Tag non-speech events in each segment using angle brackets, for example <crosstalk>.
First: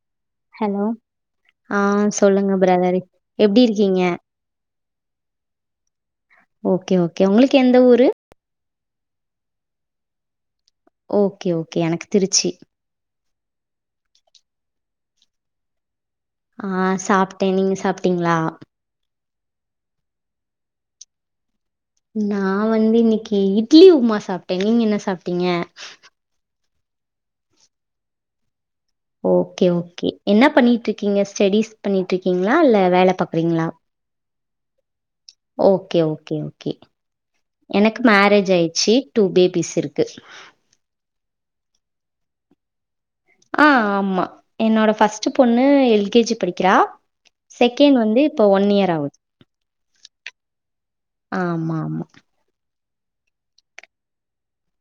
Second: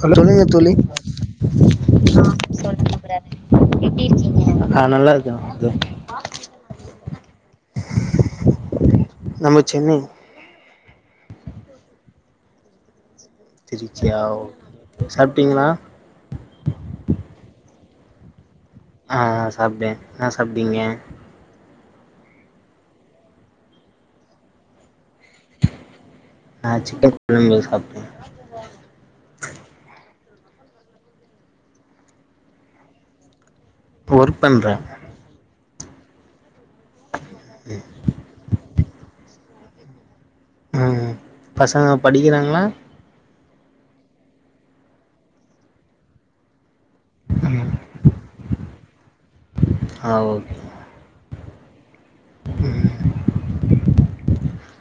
Hello சொல்லுங்க தோழி hello, ஆ சொல்லுங்க பிரதர் எப்டி இருக்கீங்க? ஆ நல்லா இருக்கே ஓகே, ஓகே, உங்களுக்கு எந்த ஊரு? நம்ம சென்னை ஓகே ஓகே எனக்கு திருச்சி திருச்சியா? சாப்பிட்டீங்களா ஆ, சாப்பிட்ட நீங்க சாப்பிட்டீங்ளா ஆ, ஆ, சாப்பிட்டே என்ன சாப்பிட்டீங்க நா வந்து இன்னைக்கி இட்லி உப்புமா சாப்ட்டே, நீங்க என்ன சாப்ட்டீங்க நா சிக்கன் கொழம்பு சாப்ட்டே ஓகே, ஓகே என்ன பண்ணிட்டு இருக்கீங்க ஸ்டெடிஸ் பண்ணிட்டு இருக்கீங்களா? இல்ல வேல பாக்குறீங்ளா? ஒர்க் பண்றே ஓகே ஓகே ஓ கே எனக்கு மேரேஜ் ஆயிடுச்சு டூ பே பிஸ் இருக்கு ம் பசங்க படிக்கிறாங்ளா? ஆ ஆமா என்னோட ஃபஸ்ட் பொண்ணு எல் கே ஜி படிக்கிறா ம் செகண்ட் வந்து இப்ப ஒன் இயர் ஆவுது ஆ ஓகே ஆமா ஆமா ம்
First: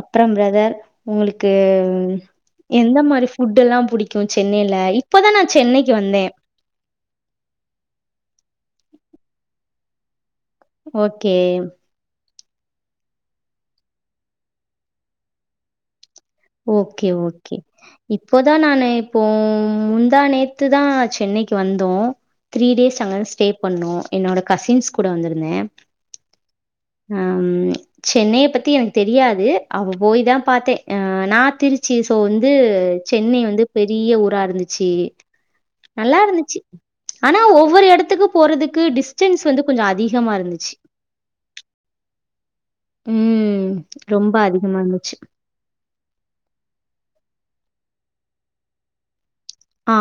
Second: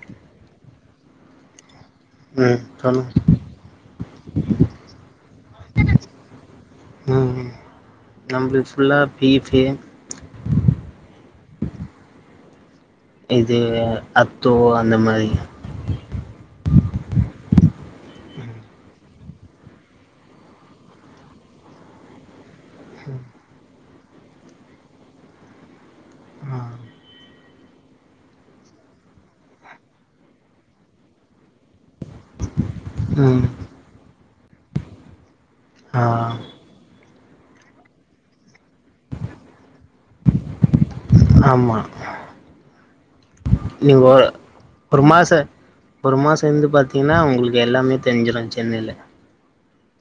அப்பற பிர தர் உங்களுக்கு ம் எந்த சொல்லுங்க மாரி ஃபுட் எல்லா புடிக்கு சென்னையில இப்பதா நா சென்னைக்கு வந்தே நம்ளுக்கு ஃபுல்லா பீஃப் ஓகே இது அத்தூ அந்த மாரி ஓகே ஓகே இப்போதா நானு இப்போ முந்தா நேத்துதா சென்னைக்கு வந்தோ த்ரீ டேஸ் அங்கதா ஸ்டே பண்ணோ என்னோட கசின்ஸ் கூட வந்திருந்தே ஹம் சென்னைய பத்தி எனக்கு தெரியாது அவ போய்தா பாத்தே அ நா திருச்சி சோ வந்து சென்னை ம் வந்து பெரிய ஊ ரா இருந்துச்சு ஆ நல்லாருந்துச்சு ஆனா ஒவ்வொரு எடத்துக்கு போறதுக்கு டிஸ்டன்ஸ் வந்து கொஞ்ச அதிகமா இருந்துச்சு ஆமா ம். நீ ஒ ரொம்ப அதிகமா ஒரு இருந்துச்சு. மாச ஒரு மாச இருந்து பாத்திங்னா உங்ளுக்கு எல்லாமே தெரிஞ்சிரு சென்னைல ஆ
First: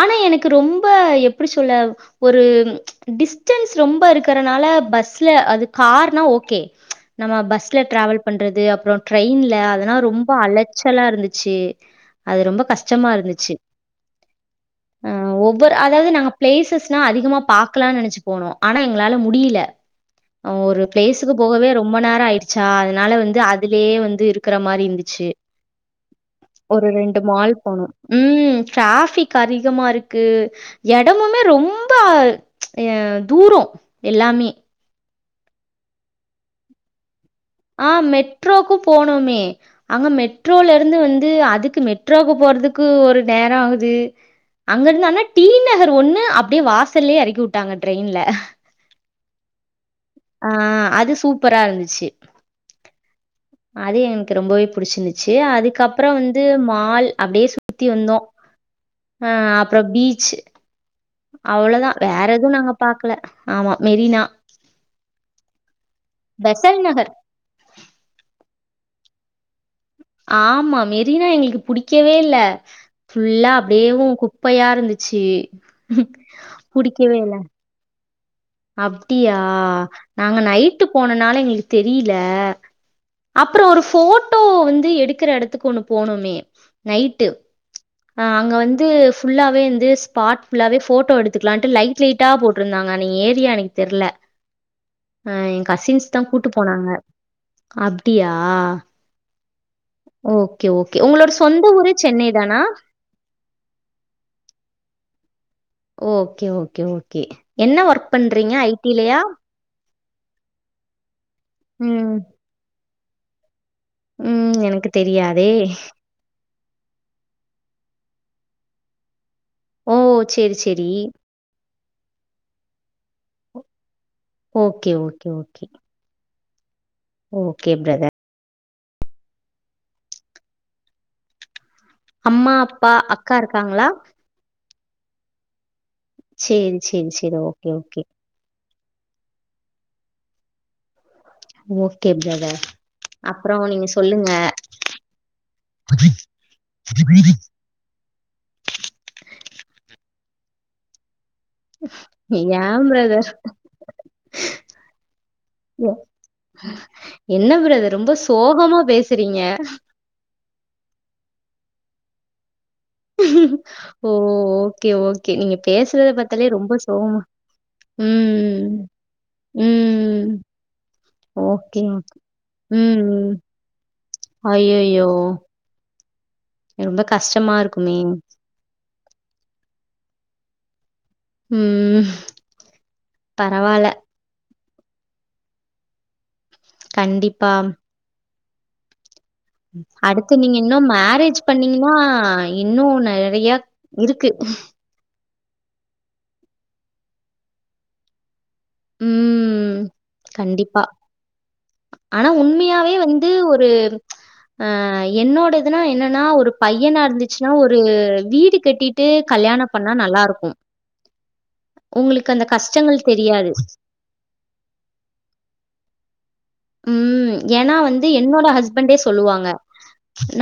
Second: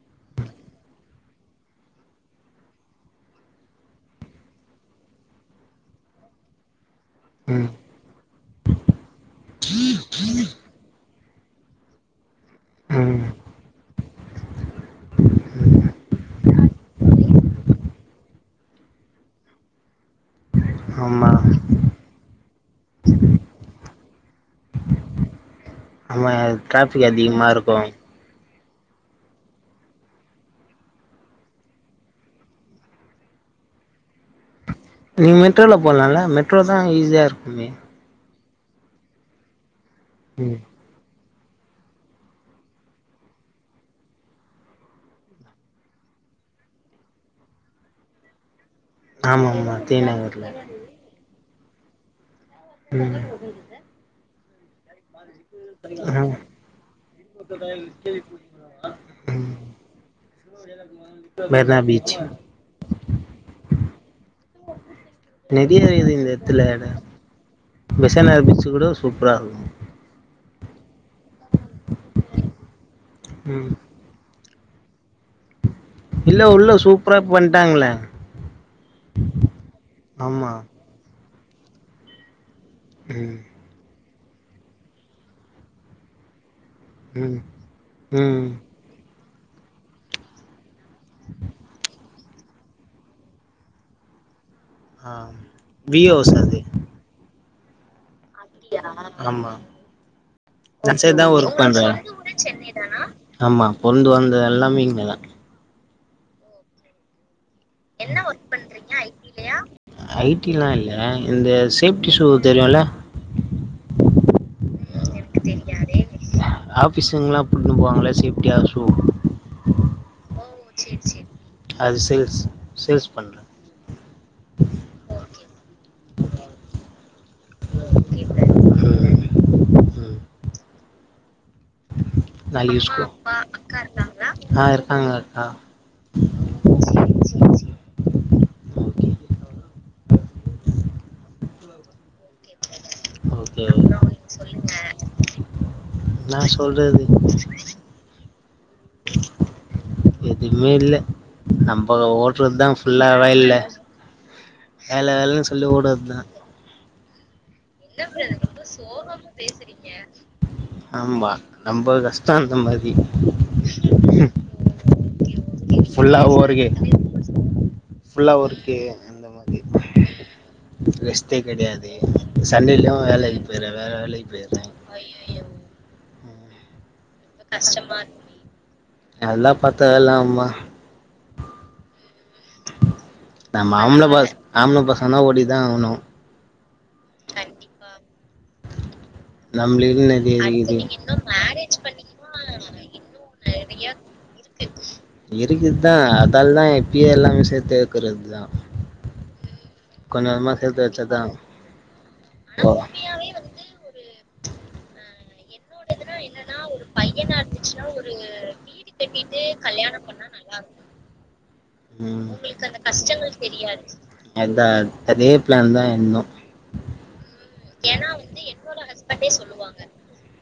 ஆனா எனக்கு ரொம்ப எப்டி சொல்ல ஒரு டிஸ்டன்ஸ் ரொம்ப இருக்கறனால பஸ்ல அது கார்னா ஓகே நம்ம ம் பஸ்ல டிராவல் பண்றது அப்புற ட்ரெயின்ல அதெல்லா ரொம்ப அலைச்சலா இருந்துச்சு அது ரொம்ப கஷ்டமா ம் இருந்துச்சு ஆஹ் ஒவ்வொரு அதாவது நாங்க பிளேசஸ்னா அதிகமா பாகக்கலான்னு நெனச்சு போனோ ஆனா எங்களால முடில ஒரு ஆமா பிளேஸுக்கு போகவே ரொம்ப நேரோ ஆயிடுச்சா அதனால வந்து அதுலயே வந்து இருக்கற மாரி இருந்துச்சு ஆமா ஒரு டிராஃபிக் ரெண்டு அதிகமா மால் இருக்கு போனு ம் டிராஃபிக் அதிகமா இருக்கு எடமுமே ரொம்ப அஹ் தூரு எல்லாமே நீங்க மெட்ரோல போலால்ல மெட்ரோ தான் அங்க ஈஸியா இருக்கூ ஆஹ் மெட் ட்ரோக்கூ போனுமே அங்க ம் மெட்ரோல இருந்து வந் து அதுக்கு மெட்ரோக்கு போறதுக்கு ஒரு நேரோ ஆவுது அங்க இருந்து ஆனா டி நகர் ஒண்ணு அப்டே வாசல்லே எறக்கி விட்டாங்க ட்ரெயின்ல ஆமா ஆமா டி நகர்ல ஆஹ் அது சூப் பரா இருந்துச்சு ம் அதே எனக்கு ரொம்பவே புடிச்சிருந்துச்சு அதுக்கப்பறோ ஆ வந்து மால் அப்டே சுத்தி வந்தோ ம் ஆஹ் அப்பறோ பீச்சு மெரினா அவ்ளோதான் பீச் வேற எதுவு நாங்க பாக்கல ஆமா மெரினா டெத்துல பெசல் எட நகர் பெசனகர் பீச்சு கூட னும் சூப்பரா இருக்கூ ஆமா மெர் ரீனா எங்களுக்கு புடிக்கவே இல்ல ஃபுல்லா ம் அப்டியேவு கு ப்பையா இருந்துச் சி இல்ல உள்ள சூப்பரா புடிக்கவே இல பண்ட்டாங்களே அப்டியா நாங்க ஆமா நைட்டு போனனால எங்களுக் கு தெரில ம் அப்பறோ ஒரு போ ட்டோ வந்து எடுக்குற எடத்துக்கு ஒண்ணு போனோமே நைட்டு ம் ஆஹ் ம் அங்க வந்து ஃபுல்லாவேந்து ஸ்பாட் ஃபுல்லாவே போட்டோ எடுத்துக்கலான்ட்டு லைட் லைட் டா போட்ருந்தாங்க நீ <unintelligible> க்கு தெர்ல ஆ அஹ் என் வி கசின்ஸ்தா கூட்டு போனாங்க அப் ப்டியா ஆமா ஓகே ஓகே டெக்ஸ்டைல் தா உங்களோட ஒர்க் சொந்த பண்றே ஊரே சென்னை தானா ஆமா பொற்ந்து வளந்தது எல்லாமே இங்கதா ஓகே ஓகே ஓகே என்ன ஒர்க் பண்றீங்க ஐடிலயா ஐடி எல்லா இல்ல இந்த சேஃப்ட்டி ம் ஷூ தெரியுல்ல ம் எனக்கு தெரியாதே ஆஃபிஸுங்ல்லா போட்டுன்னு போவாங்களே சேப்டியா ஷூ ஓ சேரி சேரி அது சேல்ஸ் சேல்ஸ் பண்றே okay okay okay okay brother ம் ம் அம்மா நாளைக்கு யூஸ் அப்பா அக்கா இருக்காங்களா காங் அக்கா சேரி சேரி சேரி okay okay okay okay brother அப்புறொ ஓகே நீங்க சொல்லுங்க என்னா எதுமே இல்ல நம்ப ஓடுறதுதா ஏன் பிரதர் ஃபுல்லாவா இல்ல வேல வேலன்னு சொல்லி ஓடுறதுதா என்ன பிரதர் ரொம்ப சோகமா பேசுறீங்க ஆமா நம்ப கஷ்டொ அந்த மா ஓ ஓகே ஓகே கே நீங்க பேசுறத ஃபுல்லா பத்தாலே ஒர்க்கு ரொம்ப சோகமா ஃபுல்லா ம் ஒர்க்கு அந்த மாரி ம் ரெஸ்ட்டே ஓகே கெடையாது ஓகே சண்டேலயு ம் ம் வேலைக்கு போயிடுற வேற வேலைக்கு போயிடுறே ஐய்யய்யோ ரொம்ப கஷ்டமா இருக்குமே அதெல்லா பாத்தா வேலை ஆவூம்மா ம் ம் நா மாம்ல பஸ் ஆம்ள பசங்னா ஓடிதா ஆகணு கண்டிப்பா நம்மளுக்குன்னு அடுத்து நெறைய நீங்க இருக்குது இன்னு மேரேஜ் பண்ணீங்ன்னா இன்னு நறைய இருக்கு இருக்குதுதா அதால தா இப்பியே எல்லாமே சேத்து வெக்றதுதா ம் கொஞ்சோ கொஞ்சோமா சேத்து கண்டிப்பா. வெச்ச தா ஆனா உண்மையாவே வந்து ஒரு ஆ என்னோட எதுனா என்ன னா ஒரு பையனா இருந்துச்சுனா ஒரு வீடு கட்டிட்டு கல்யாணம் பண்ணா நல்லா இருக்கு உங்களுக்கு அந்த கஷ்டங்கள் தெரியாது அது யார் அதே பிளான் தா இன்னு உம் ஏனா வந்து என்னோட ஹஸ்பண்டே சொல்லுவாங்க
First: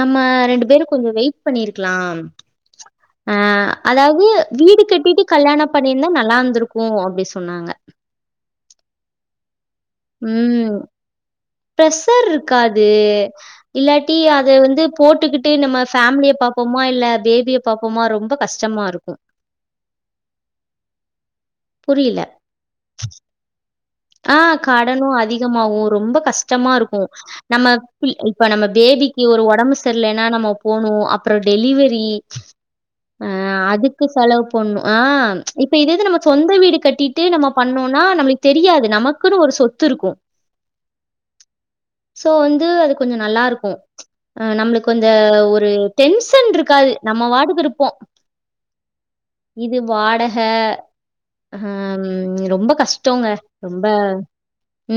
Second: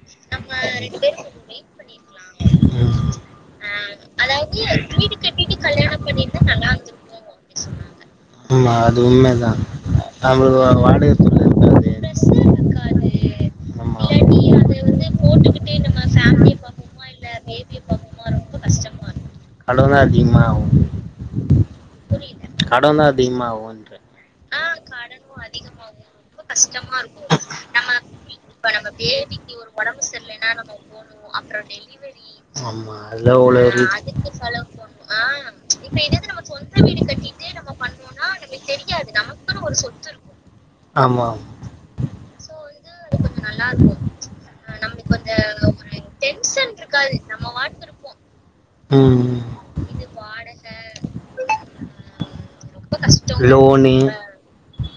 நம்ம ரெண்டு பேரு கொஞ்சோ வெயிட் பண்ணிருக்லா ம் அஹ் அதாவ்து வீடு கட்டிட்டு கல்யாண பண்ணிருந்தா நல்லா இருந்துருக்கு அப்டி சொன்னாங்க ஆமா அது வேற <inaudible> ஷர் இருக்காது இல்லாட்டி அத வந்து போட்டுக்கிட்டு நம்ம ஃபேம்லிய பாப்போமா இல்ல பேபிய பாப்போமா ரொம்ப கஷ்டமா இருக்கு கடன்தா அதிகமா ஆகு புரியல கடன்தா அதிகமா ஆகுன்றே ஆஹ் கடனு அதிகமாகு ரொம்ப கஷ்டமா மா இருக்கு நம்ம சி இப்ப நம்ம பேபிக்கு ஒரு ஒடம்பு செர்லனா நம்ம போணு அப்ற டெலிவரி ஆமா அதுல அஹ் அவ்ளோ அதுக்கு செலவு பண்ணு ஆஹ் இப்ப இதேது நம்ம சொந்த வீடு கட்டிட்டு நம்ம பண்ணோனா நம்மளுக்கு தெரியாது நமக் க்குன்னு ஒரு சொத்து இருக்கு ஆமா இருக்கும். சோ வந்து அது கொஞ்சோ நல்லா இருக்கு அஹ் நம்மளுக்கு அந்த ஒரு டென்ஷன் இருக்காது நம்ம வாட்டுக்கு இருப்போ ம் இது வாடக ஆஹ் ம் ரொம்ப கஷ்டோங்க ரொம் லோனு அஹ்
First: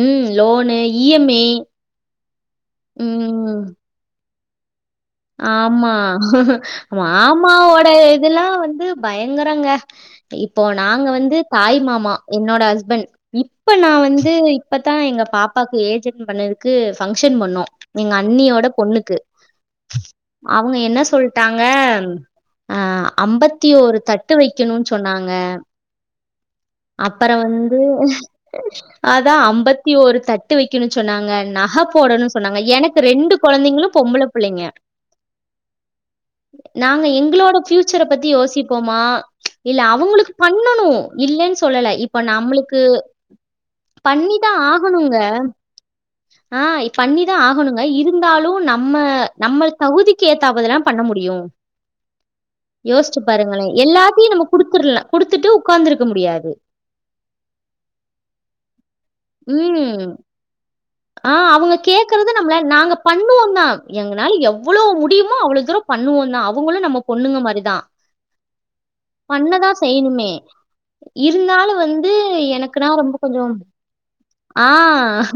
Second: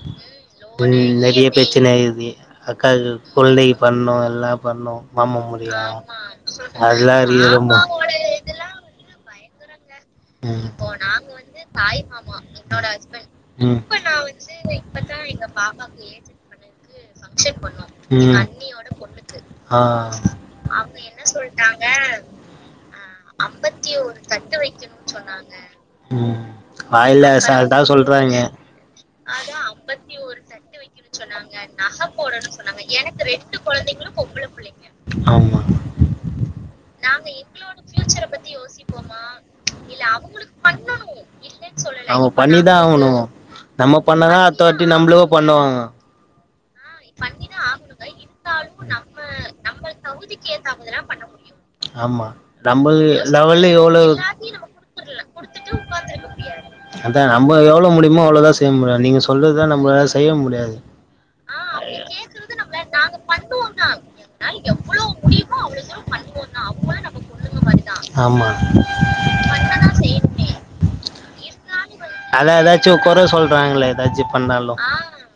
உம் லோனு இ எம் ஐ இதி அக்காங்க கொழந்தைக பண்ணு எல்லா பண்ணு ஆமா இருக்குது ரொம்ப மாமாவோட இதெல்லா வந்து பயங்கரங்க இப்போ ம் நாங்க வந்து தாய் மாமா என்னோட ஹஸ்பண்ட் இப்ப ம் நா வந்து இப்பதா எங்க பாப்பாக்கு ஏஜ் அட்டன் பண்ணதுக்கு ஃபங்கஷன் பண்ணோ எங்க ம் அண்ணியோட பொண்ணுக்கு ஆ அவுங்க என்ன சொல்ட்டாங்க ஆஹ் அம்பத்தியோரு தட்டு வெக்கணுன் சொன்னாங் ங்க ம் அப்பற வாயில அசால்ட்டா வந்து சொல்றாங்க அதா அம்பத்தியோரு தட்டு வெக்கணு சொன்னாங்க நக போடணு சொன்னாங்க எனக்கு ரெண்டு கொழந்தைங்களு பொம்பள பிள்ளைங்க ஆமா நாங்க எங்களோட ஃபியூச்சர பத்தி யோசிப்போமா இல்ல அவங்களுக்கு அவுங்ளுக்கு பண்ணணும். பண்ணணு இல்லன்னு இல்லென்னு சொல்லல இப்ப ஆமா பண்ணிதா நம்மளுக்கு ஆகணு நம்ம பண்ணி பண்ணாதா அடுத்தவாட்டி நம்மளே பண்ணுவாங்க ஆஹ் பண்ணிதா ஆகணுங்க இருந்தாலு நம்ம நம்ம நம்மள் தகுதிக்கு ஏத்தாப்புலதான் ஏத்தாப்புலதா பண்ண முடியும். முடியு யோசிச்சு பாருங்களேன். எல்லாத்தையு எல்லாத்தையும் நம்ம குடுத்துறலாம் குடுத்துற்ல குடுத்துட்டு உட்கார்ந்திருக்க உக்காந்துருக்க முடியாது. முடியாது ஆஹ் அவுங்க கேக்குறது நம்மளால் நாங்க பண்ணுவோந்தா எங்கனால எவ்ளோ முடியுமோ அவ்ளோ தூர பண்ணுவோந்தா அவங்களு நம்ம பொண்ணுங்க மாதிரிதா ஆமா பண்ணதா செய்யணுமே இருந்தாலு வந்து அதான் எனக்குனா ஏதாச்சும் ரொம்ப குறை கொஞ்ச சொல்றாங்களே ஏதாச்சும் பண்ணாலும் ஆஹ்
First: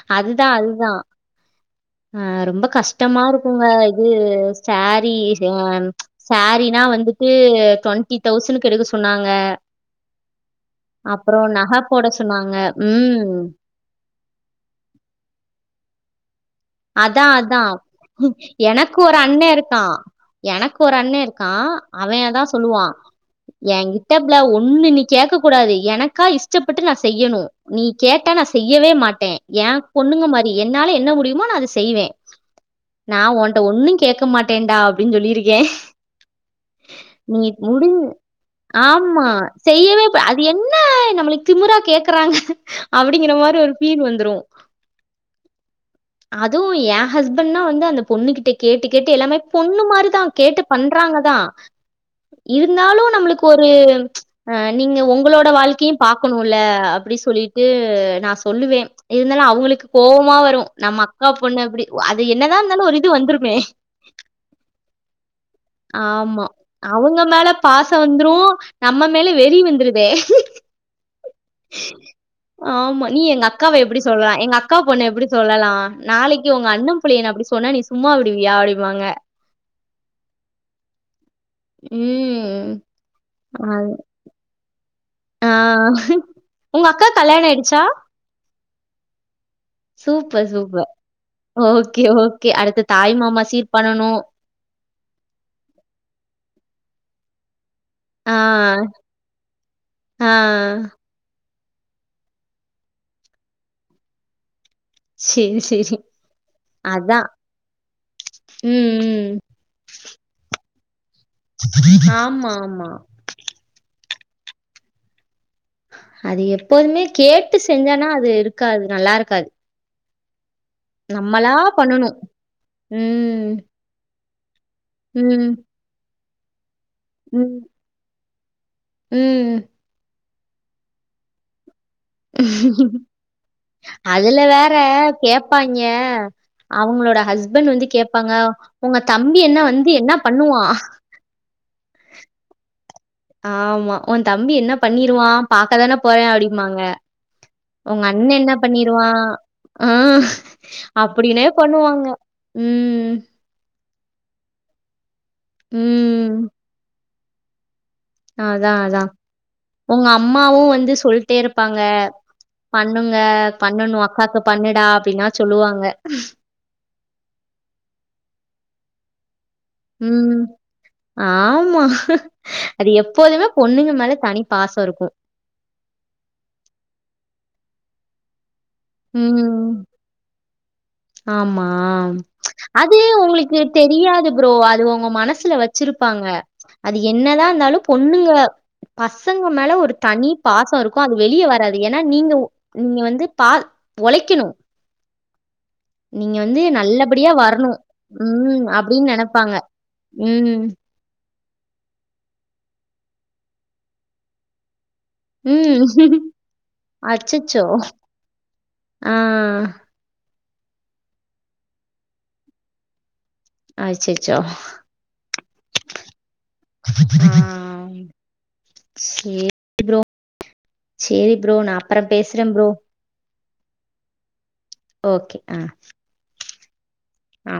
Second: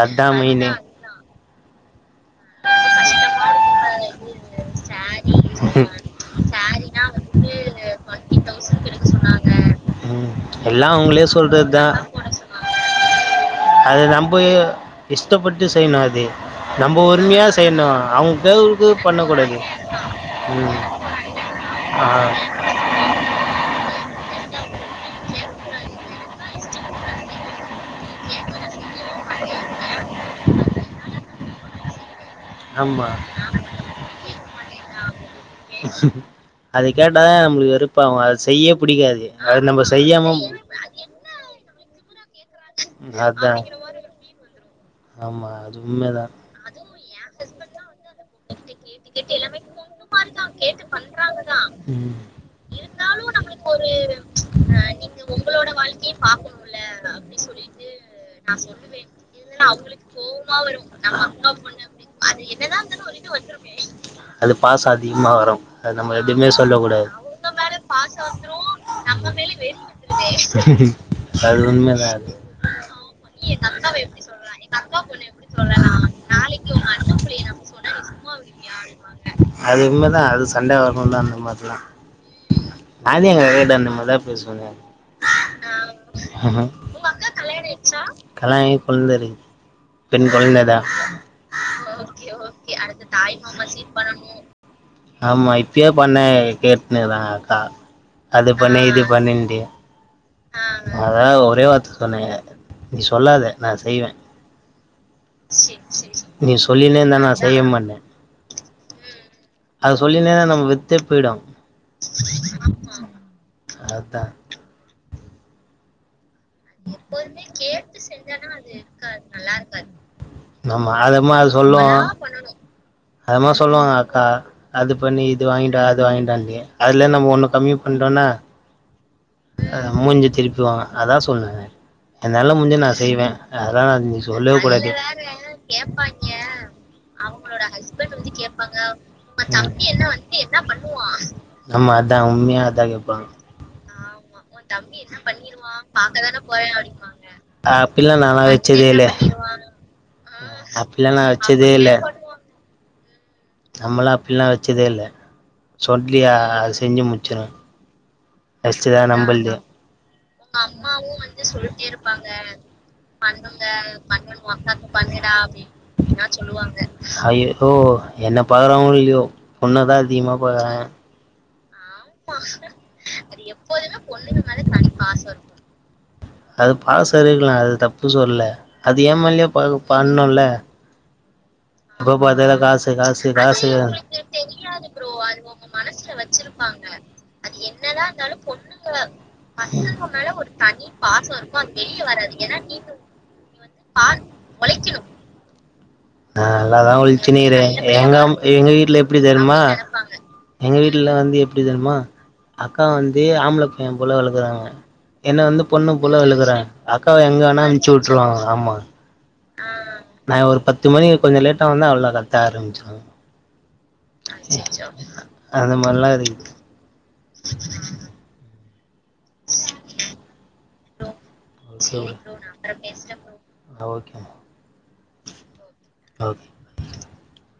அதான் அதுதா மெயினு அதுதா ஆஹ் ரொம்ப கஷ்டமா இருக்குங்க இது சேரி ஹிம் சேரினா வந்துட்டு ட்வெண்ட்டி தௌசண்க்கு எடுக்க சொன்னாங்க உம் எல்லா அவுங்களே அப்புறம் சொல்றத் நகை தா போட சொன்னாங்க. ம். அது நம்ப <unintelligible> இஷ்டப்பட்டு செய்யுனு அது நம்ம அதா உரிமையாக அதா செய்யணும் அவங்க கேவுக்கு எனக் ஒரு அண்ணே பண்ணக்கூடாது இருக்கா ம் எனக் ஒரு அண்ணே இருக்கா ஆ அவ அதா சொல்லுவா எங்கி <unintelligible> ஒண்ணு நீ கேக்க கூடாது எனக்கா இஷ்டப்பட்டு நா செய்யணு நீ கேட்ட நா செய்யவே மாட்டே ஏ பொண்ணுங்க மாரி என்னால என்ன முடியுமோ நா அது செய்வே ஆமாம் நா உன்ட்ட ஒன்னு கேட்க மாட்டேன்டா அப்டின் சொல்லிருக்கே அது கேட்டால் நீ தான் நம்மளுக்கு முடிஞ் வெறுப்பாகும் அது செய்ய ஆமா பிடிக்காது அது நம்ம செய்யவே ப அது செய்யாமல் என்ன நம்மளுக்கு திமுற கேக் குறாங்க அப்டிங்கிற மாரி அதான் ஒரு ஃபீல் வந்துரு ஆமா அ அதுவு எ ஹஸ்பண் தா வந்து அந்த பொண்ணு கிட்ட கேட்டு கேட்டு எல்லாமே பொண்ணு மாரிதா கேட்டு பண்றாங்கதா ம் இருந்தாலு நம்ளுக்கு ஒரு ச்ச் அ நீங்க உங்களோட வாழ்க்கியு பாக்கணுல அப்டி சொல்லிட்டு நா சொல்லுவே இருந்தாலு அவுங்குளுக்கு கோவமா வரு நம்ம அக்கா பொண்ணு அப்டி அது என்னதா இந்தாலு ஒரு இது வந்துருமே அது பாச அதிகமா வரு அது நம்ம ஆமா எதுமே சொல்ல கூடாது அவுங்க மேல பாசோ வந்துரு நம்ம மேல வெரி வந்துருதே அது உண்மைதா அது ஆமா நீ எங் அக்காவ எப்டி சொல்ல எங்க அக்கா பொண்ண எப்டி சொல்லலா நாளைக்கு உங்க அண்ணே புள்ளைய நா அப்டி சொன்னா நீ சும்மா விடிவியா அப்டிம்பாங்க அது உண்மைதா அது சண்ட வருந்தா அந்த மாரிலா உம் நானே எங்க அக்கா அ கிட்ட அந்த மாரிதா பேசுவனே அ உங்க அக்காக் கல்யாண் ஆயிடுச்சா <unintelligible> கொலந்திரிக்குது சூப்பர் சூப்பர் ஓகே ஓகே அடுத்து தாய்மாமா சீர் பண்ணணு ஆமா இப்பியே பண்ண கேட்டுனுருக்கா அக்கா ஆ, அது பண்ணி இது பண்ணுன்டு ஆ. அதா ஒ ரேவார்த்த சொன்னேங்க நீ சொல்லாத நா செய்வே சரி, சரி. நீ சொல்லினேருந்தா அதான். நா செய்ய மாட்டே ம் ம் <unintelligible> ஆமா ஆமா த அது எப்போதுமே கேட்டு செஞ்சான்னா அது இருக்காது நல்லாருக்காது ஆமா அதமா அது சொல்லோ அதமா ம். சொல்லுவாங்க அக்கா அது பண்ணி இது ம். வாயிண்டு வா அது வாயிண்டு வான் <unintelligible> அதுலே நம்ம ஒண்ண ம். கமி பண்ட்டோனா ம். அ முஞ்சிது திருப்புவாங்க அதா சொன்னனே என்னால முஞ்சது நா செய்வே அதலா நீ அதுல சொல்லவே வேற கூடாது கேப்பாய்ங்க. அவங்களோட ஹஸ்பண்ட் வந்து கேப்பாங்க, "உங்க தம்பி என்ன வந்து என்ன பண்ணுவான்?" ம் ஆமா அதா உண்மையா அதா கேப் ஆமா உ தம்பி என்ன பண்ணிருவா பாக்கதானே போறே அப்படிம்பாங்க உங்க அப்பில்லா அண்ணே நாலா என்ன வச்சதே இல்ல பண்ணிருவா ஆ அப்பில்லா நா அப்படினே வச்சதே இல்ல பண்ணுவாங்க ம் நம்மளா அப்டிலா வெச்சதே இல்ல சொல்டியா ம். அ செஞ்சு முச் சா அதான் ஃபஸ்டுதா அதான். நம்புள்து உங்க அம்மாவும் வந்து சொல்ட்டே இருப்பாங்க. பண்ணுங்க, பண்ணணும் அக்காக்கு பண்ணுடா அப்டின்னா சொல்லுவாங்க. ஐ ஓ என்ன பாக்குறாங்ளோ இல்லியோ பொண்ணதா அதிகமா ம். பாக்குறாங்க ஆமா. அது எப்போதுமே பொண்ணுங்க மேல தனி பாச இருக்கு அது பாச இருக்கலா அது தப்பு சொல்ல அது எ மேலயு ப ம். பண்ணுல்ல ஆமா எப்ப பாத்தாலு காசு அது காசு உங்களுக்கு காசு தெரியாது ப்ரோ அது உங்க மனசுல வெச்சிருப்பாங்க அது என்னதா இருந்தாலு பொண்ணுங்க பசங்க மேல ஒரு தனி பாச இருக்கு அது வெளிய வராது ஏனா நீங்க நீங்க வந்து பா ஒழைக்கணு நா நல்லாதா ஒழச்சினிருக்றே எங்க அம் ம். எங்கு வீட்ல அப்டின்னு எப்டி நெனப்பாங்க. தெருமா ம். எங்க வீட்லெலா வந்து எப்டி தெரிமா அக்கா வந்து ஆம்ப்ள பைய்ய போல வளக்குறாங்க என்ன வந்து ம். பொண்ணு போல வளக்குறாங்க அக்காவ எங்க அச்சச்சோ! வேணா அனுப்ச்சி உட்ருவாங்க ஆமா ஆ. ஆ நா ஒரு பத் து மணிக் கொஞ்சோ லேட்டா வந்த அவ்ளோதா கத்த ஆரம்ப்ச்சிருவாங்க அச்சச்சோ! அந்த மாரிலா இருக்குது ஆ சேரி ப்ரோ சேரி ப்ரோ நா அப்பற சோ பேசறே ப்ரோ ஆ ஓகே ஓகே ஆ ஓகே ஆ